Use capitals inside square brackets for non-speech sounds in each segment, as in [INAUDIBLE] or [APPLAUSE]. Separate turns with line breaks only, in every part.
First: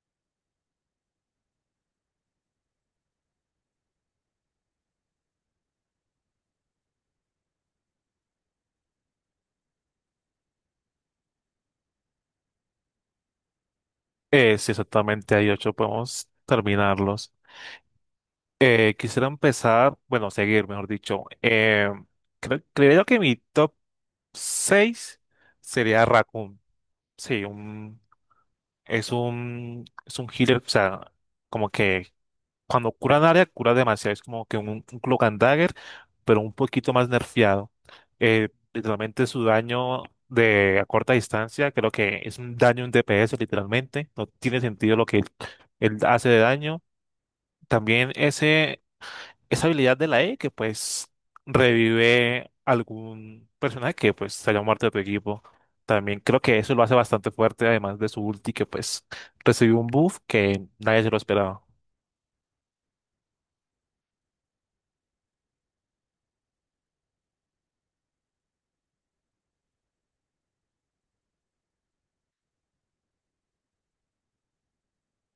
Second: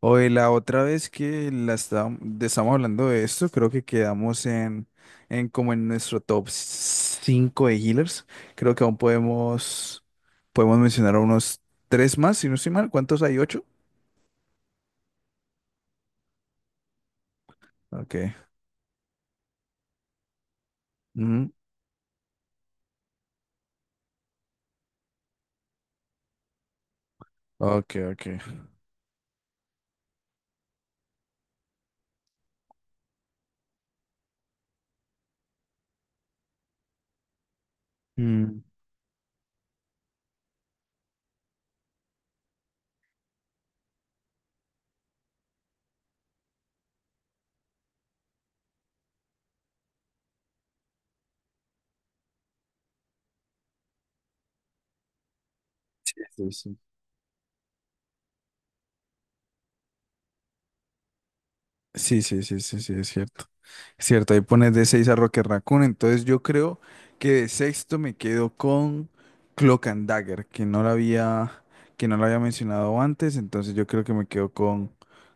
Oye, la otra vez que estábamos hablando de esto, creo que quedamos en como en nuestro top 5 de healers. Creo que podemos mencionar a unos 3 más, si no estoy mal. ¿Cuántos hay? Ocho.
Sí, exactamente, hay ocho, podemos terminarlos.
Ok.
Quisiera empezar, bueno, seguir, mejor dicho.
Ujú.
Creo que mi top 6 sería Raccoon. Sí,
Ok, ok.
es un healer, o sea, como que cuando cura en área, cura demasiado. Es como que un Cloak and Dagger, pero un poquito más nerfeado.
Mm,
Literalmente su daño de a corta distancia, creo que es un daño en DPS, literalmente. No tiene sentido lo que él hace de daño. También esa habilidad de la E que pues revive algún personaje que pues se haya muerto de tu equipo. También creo
sí,
que eso
sí.
lo hace bastante fuerte, además de su ulti que pues recibió un buff que nadie se lo esperaba.
Sí, sí, sí, sí, sí, es cierto. Cierto, ahí pones de 6 a Rocket Raccoon. Entonces yo creo que de sexto me quedo con Cloak and Dagger, que no la había mencionado antes. Entonces yo creo que me quedo con,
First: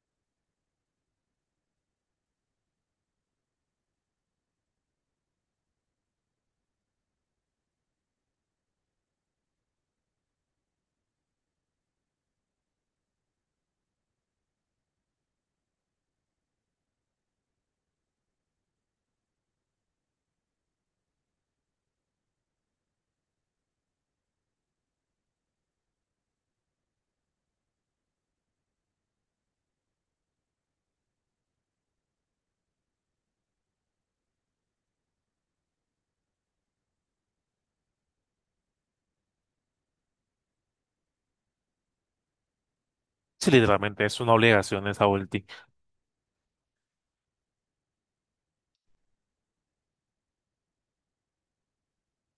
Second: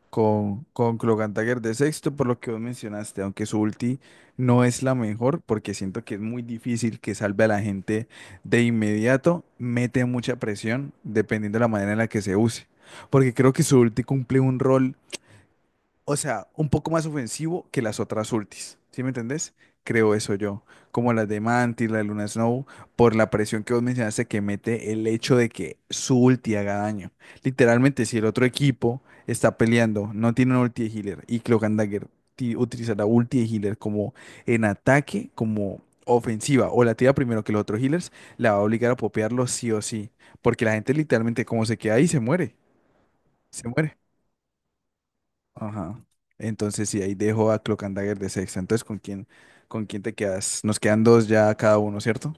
con, con Cloak and Dagger de sexto, por lo que vos mencionaste, aunque su ulti no es la mejor, porque siento que es muy difícil que salve a la gente de inmediato. Mete mucha presión, dependiendo de la manera en la que se use. Porque creo que su ulti cumple un rol, o sea, un poco más ofensivo que las otras ultis, ¿sí me entendés? Creo eso yo, como las de Mantis, la de Luna Snow, por la presión que vos mencionaste que mete el hecho de que su ulti haga daño. Literalmente, si el otro equipo está peleando, no tiene una ulti de healer y Cloak and Dagger utiliza la ulti de healer como en ataque, como ofensiva, o la tira primero que los otros healers, la va a obligar a popearlo sí o sí, porque la gente literalmente como se queda ahí se muere,
Sí,
se muere.
literalmente es una obligación esa ulti.
Ajá. Entonces, sí, ahí dejo a Cloak and Dagger de sexta. Entonces, con quién te quedas? Nos quedan dos ya cada uno, ¿cierto?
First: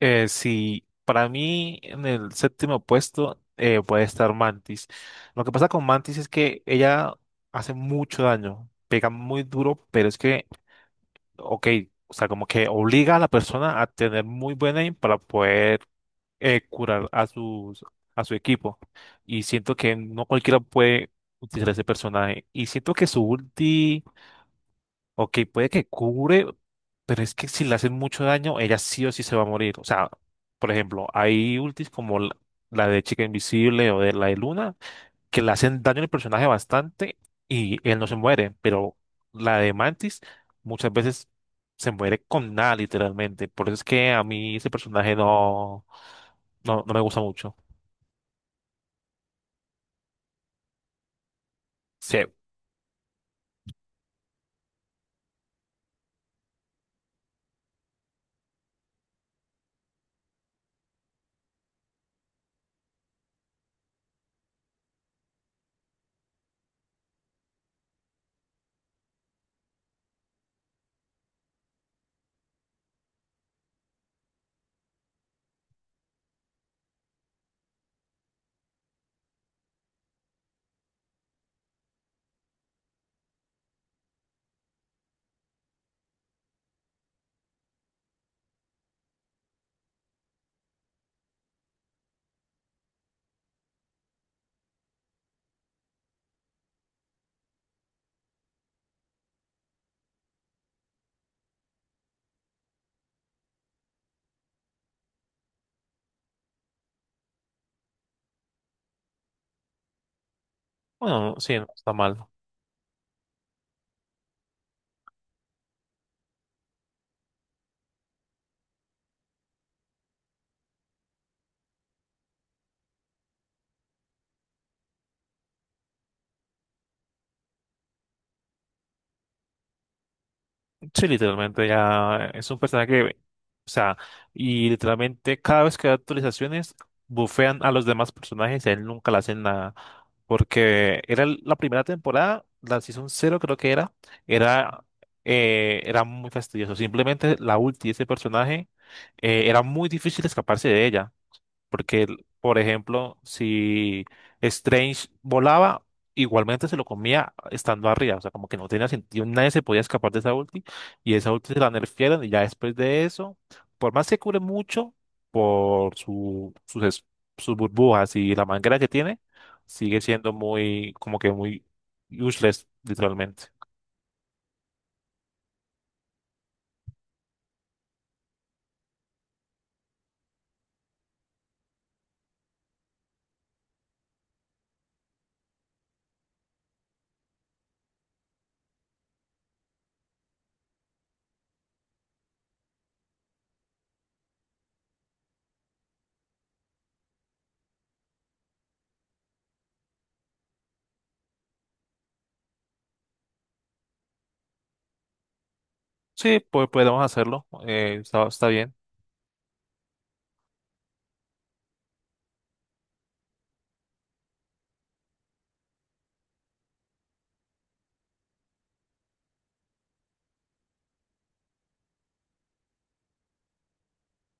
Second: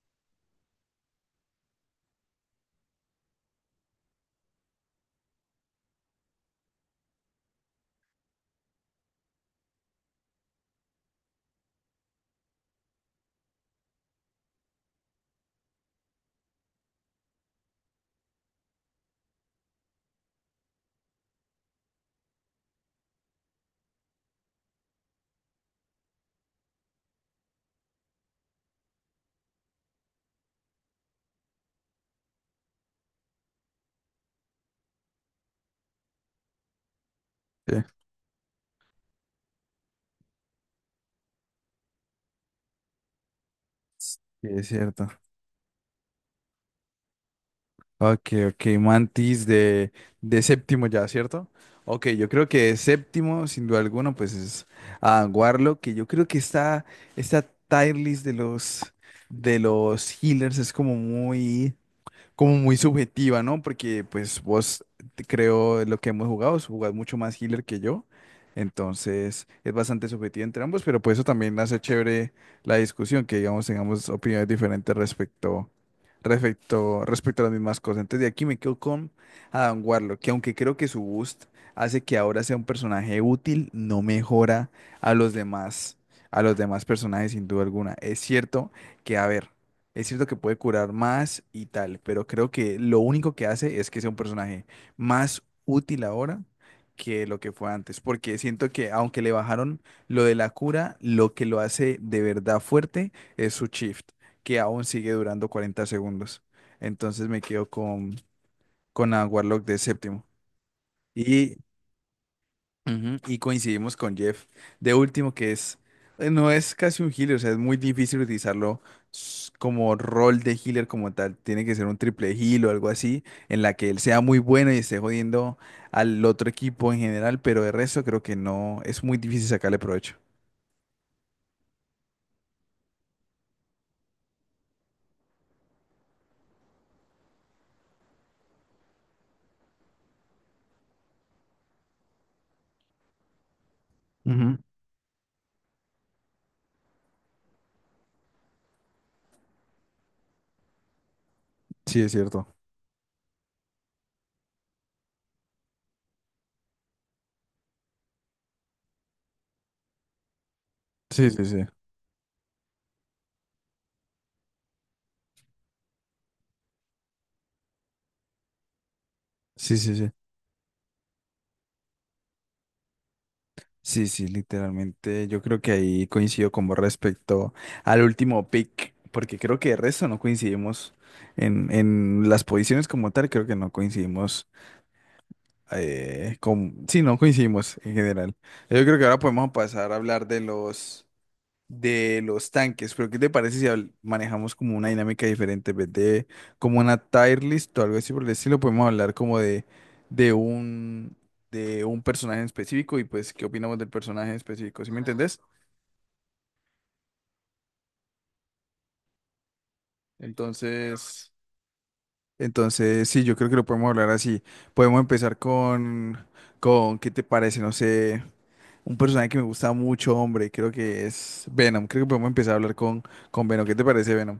Si para mí en el séptimo puesto puede estar Mantis. Lo que pasa con Mantis es que ella hace mucho daño, pega muy duro, pero es que, ok, o sea, como que obliga a la persona a tener muy buen aim para poder curar a a su equipo. Y siento que no cualquiera puede utilizar ese personaje. Y siento que su ulti, ok, puede que cubre, pero es que si le hacen mucho daño, ella sí o sí se va a morir. O sea, por ejemplo, hay ultis como la de Chica Invisible o de la de Luna, que le hacen daño al personaje bastante y
Sí.
él no se muere, pero la de Mantis muchas veces se muere con nada, literalmente. Por eso es que
Sí,
a mí
es
ese
cierto.
personaje no me gusta mucho.
Ok, ok, Mantis de séptimo ya, ¿cierto? Ok,
Sí,
yo creo que de séptimo, sin duda alguna, pues es a Warlock, que yo creo que está, esta tier list de los healers es como muy subjetiva, ¿no? Porque pues vos creo lo que hemos jugado, jugás mucho más healer que yo. Entonces es bastante subjetivo entre ambos, pero por eso también hace chévere la discusión, que digamos tengamos opiniones diferentes respecto a las mismas cosas. Entonces de aquí me quedo con Adam Warlock, que aunque creo que su boost hace que ahora sea un personaje útil, no mejora a los demás, a los demás personajes sin duda alguna. Es cierto que, a ver. Es cierto que puede curar más y tal, pero creo que lo único que hace es que sea un personaje más útil ahora que lo que fue antes, porque siento que aunque le bajaron lo de la cura, lo que lo hace de verdad fuerte es su shift, que aún sigue durando 40 segundos. Entonces me quedo con a Warlock de séptimo.
bueno, no, sí,
Y
no está mal.
Ujú, y coincidimos con Jeff. De último, que es, no es casi un healer, o sea, es muy difícil utilizarlo como rol de healer como tal. Tiene que ser un triple heal o algo así, en la que él sea muy bueno y esté jodiendo al otro equipo en general, pero de resto creo que no, es muy difícil sacarle provecho.
Sí, literalmente ya es un personaje que, o sea, y literalmente cada vez que da actualizaciones, bufean a los demás personajes y a él nunca le hacen nada. Porque la primera temporada, la Season 0 creo que
Ujú.
era, Era muy fastidioso. Simplemente la ulti de ese personaje, era muy difícil escaparse de ella.
Sí,
Porque,
es cierto.
por ejemplo, si Strange volaba, igualmente se lo comía estando arriba. O sea, como que no tenía sentido. Nadie se podía escapar de esa ulti. Y
Sí,
esa
sí,
ulti se
sí.
la nerfearon. Y ya después de eso, por más que cure mucho por sus burbujas y la manguera que tiene,
Sí, sí,
sigue
sí.
siendo muy, como que muy useless, literalmente.
Sí, sí, literalmente. Yo creo que ahí coincido con vos respecto al último pick, porque creo que de resto no coincidimos en las posiciones como tal, creo que no coincidimos con... Sí, no coincidimos en general. Yo creo que ahora podemos pasar a hablar de los tanques, pero ¿qué te parece si manejamos como una dinámica diferente? En vez de como una tier list o algo así por el estilo, podemos hablar como de un, de un personaje en específico y pues qué opinamos del personaje en específico, ¿sí me entendés?
Sí, pues podemos hacerlo. Está bien.
Entonces, entonces sí, yo creo que lo podemos hablar así. Podemos empezar con ¿qué te parece? No sé. Un personaje que me gusta mucho, hombre, creo que es Venom. Creo que podemos empezar a hablar con Venom. ¿Qué te parece, Venom?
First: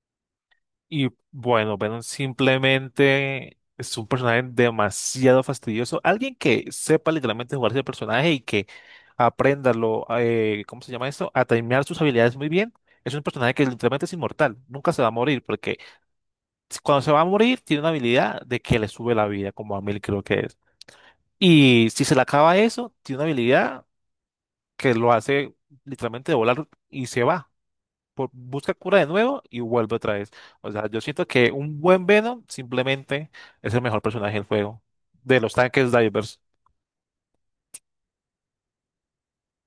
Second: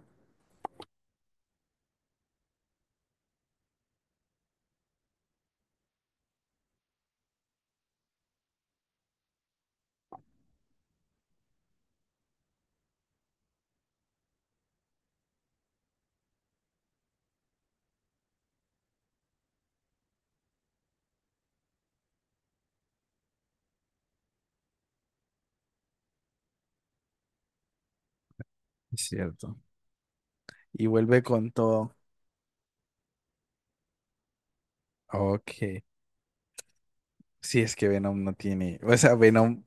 Y bueno, Venom simplemente es un personaje demasiado fastidioso. Alguien que sepa literalmente jugar ese personaje y que aprenda lo, ¿cómo se llama eso? A timear sus habilidades muy bien. Es un personaje que literalmente es inmortal. Nunca se va a morir porque cuando se va a morir tiene una habilidad de que le sube la vida, como a 1.000 creo que es. Y si se le acaba eso, tiene una habilidad que lo hace literalmente volar y se va busca cura
Es
de nuevo
cierto.
y vuelve otra vez. O
Y
sea, yo
vuelve
siento
con
que un
todo.
buen Venom simplemente es el mejor personaje del juego, de los
Ok.
tanques divers.
Sí, es que Venom no tiene. O sea, Venom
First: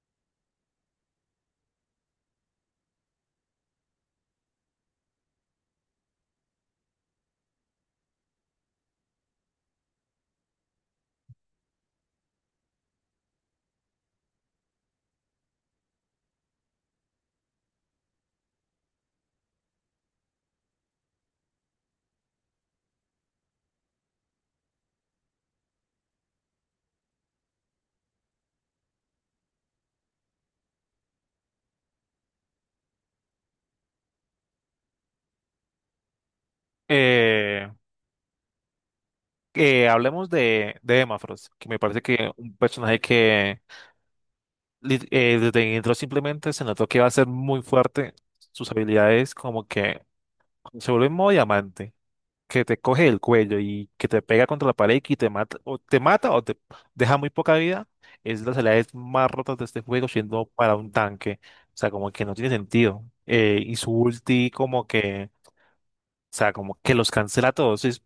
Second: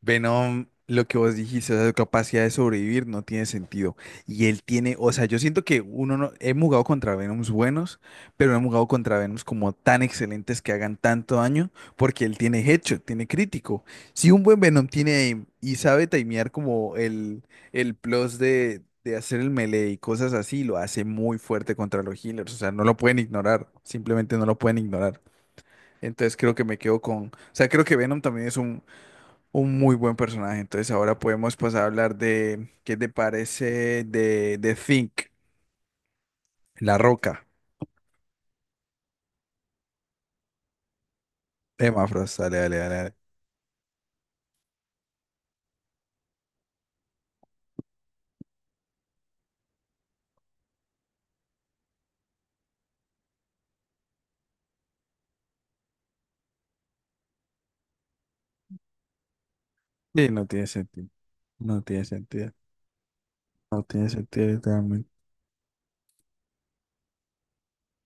Venom, lo que vos dijiste, esa capacidad de sobrevivir no tiene sentido. Y él tiene, o sea, yo siento que uno no, hemos jugado contra Venoms buenos, pero hemos jugado contra Venoms como tan excelentes que hagan tanto daño, porque él tiene headshot, tiene crítico. Si un buen Venom tiene aim y sabe timear como el plus de hacer el melee y cosas así, lo hace muy fuerte contra los healers. O sea, no lo pueden ignorar, simplemente no lo pueden ignorar. Entonces creo que me quedo con, o sea, creo que Venom también es un muy buen personaje. Entonces ahora podemos pasar a hablar de qué te parece de Think, La Roca.
Eh, que hablemos de Emma Frost, que me parece
Emma
que
Frost,
un
dale, dale, dale,
personaje
dale.
que desde que entró simplemente se notó que va a ser muy fuerte. Sus habilidades como que se vuelve modo diamante. Que te coge el cuello y que te pega contra la pared y que te mata o te mata o te deja muy poca vida, es de las habilidades más rotas de este juego
Sí,
siendo
no tiene
para un
sentido.
tanque. O
No
sea,
tiene
como que no tiene
sentido.
sentido. Y
No
su
tiene sentido,
ulti como
literalmente.
que, o sea, como que los cancela a todos. Si, si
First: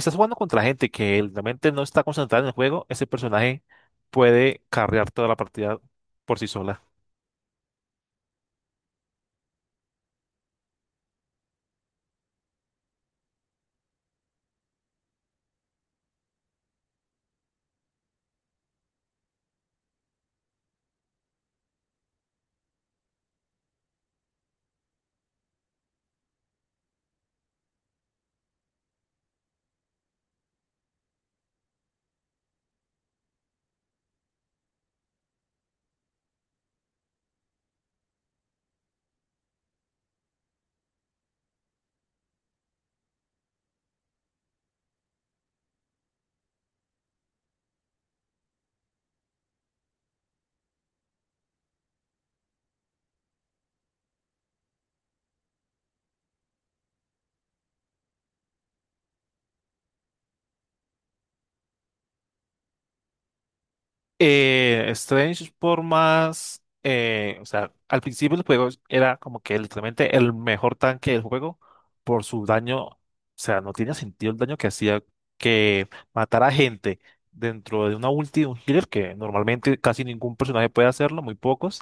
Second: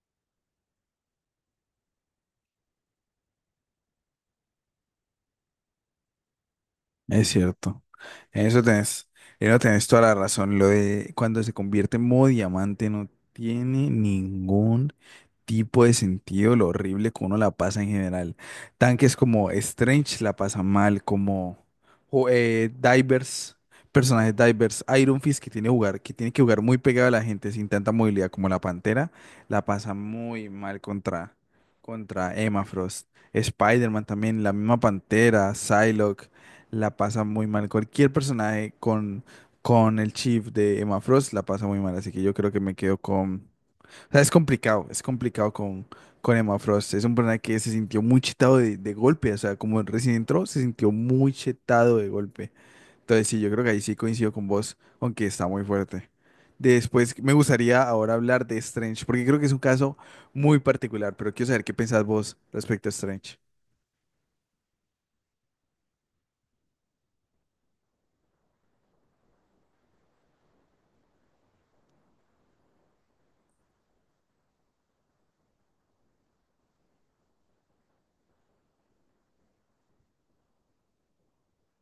estás jugando contra gente que realmente no está concentrada en el juego, ese personaje puede carrear toda la partida por sí sola.
Es cierto. En eso tenés, en eso tenés toda la razón. Lo de cuando se convierte en modo diamante no tiene ningún tipo de sentido lo horrible que uno la pasa en general. Tanques como Strange la pasan mal, como Divers, personajes Divers, Iron Fist que tiene, jugar, que tiene que jugar muy pegado a la gente sin tanta movilidad como la Pantera, la pasa muy mal contra, contra Emma Frost. Spider-Man también, la misma Pantera, Psylocke la pasa muy mal. Cualquier personaje con el Chief de Emma Frost la pasa muy mal. Así que yo creo que me quedo con. O sea, es complicado con Emma Frost. Es un personaje que se sintió muy chetado de golpe. O sea, como recién entró, se sintió muy chetado de golpe. Entonces, sí, yo creo que ahí sí coincido con vos, aunque está muy fuerte. Después me gustaría ahora hablar de Strange, porque creo que es un caso muy particular, pero quiero saber qué pensás vos respecto a Strange.
Strange por más, o sea, al principio del juego era como que literalmente el mejor tanque del juego por su daño, o sea, no tenía sentido el daño que hacía que matara gente dentro de una ulti de un healer que normalmente casi ningún personaje puede hacerlo, muy pocos,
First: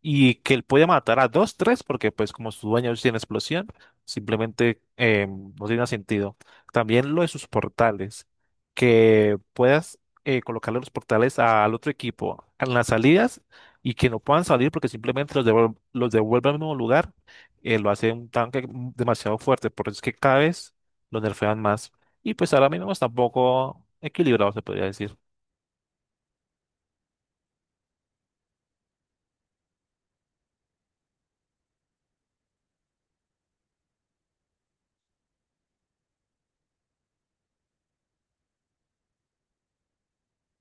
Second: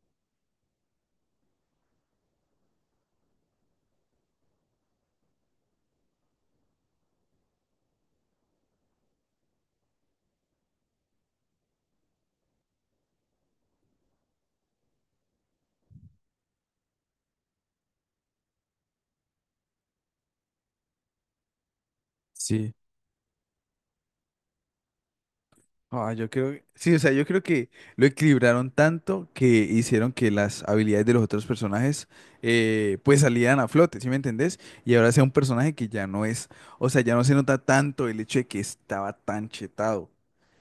y que él puede matar a dos, tres, porque pues como su dueño tiene explosión, simplemente no tiene sentido. También lo de sus portales, que puedas colocarle los portales al otro equipo en las salidas y que no puedan salir porque simplemente los devuelve al mismo lugar, lo hace un tanque demasiado fuerte, por eso es que cada vez lo nerfean más. Y pues ahora
Sí.
mismo está un poco equilibrado, se podría decir. [LAUGHS]
Ah, yo creo, sí, o sea, yo creo que lo equilibraron tanto que hicieron que las habilidades de los otros personajes pues salieran a flote, ¿sí me entendés? Y ahora sea un personaje que ya no es, o sea, ya no se nota tanto el hecho de que estaba tan chetado.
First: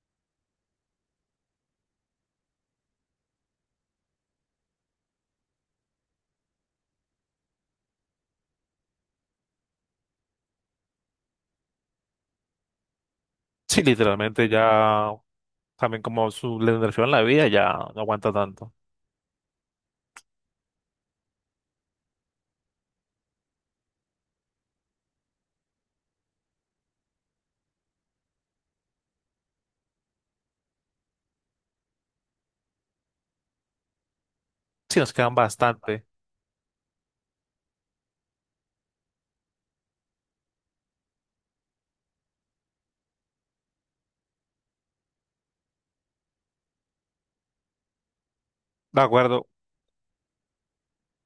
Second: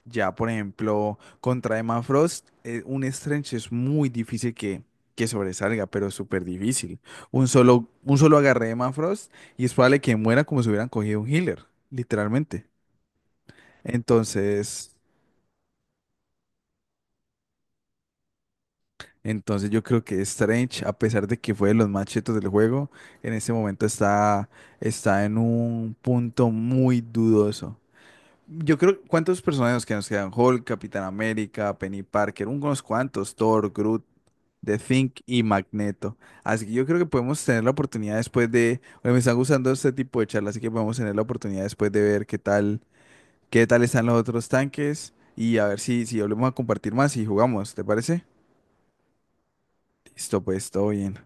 Ya, por ejemplo, contra Emma Frost, un Strange es muy difícil que sobresalga, pero súper difícil. Un solo agarre de Emma Frost y es probable que muera como si hubieran cogido un healer, literalmente.
Sí, literalmente
Entonces...
ya. También como su regeneración en la vida ya no aguanta tanto.
Entonces yo creo que Strange, a pesar de que fue de los más chetos del juego, en este momento está, está en un punto muy dudoso. Yo creo, ¿cuántos personajes que nos quedan? Hulk, Capitán América, Penny Parker, unos cuantos, Thor, Groot, The
Sí,
Thing
nos quedan
y
bastante.
Magneto. Así que yo creo que podemos tener la oportunidad después de, oye, me están gustando este tipo de charlas, así que podemos tener la oportunidad después de ver qué tal están los otros tanques y a ver si, si volvemos a compartir más y jugamos, ¿te parece?
De acuerdo.
Listo, pues todo bien.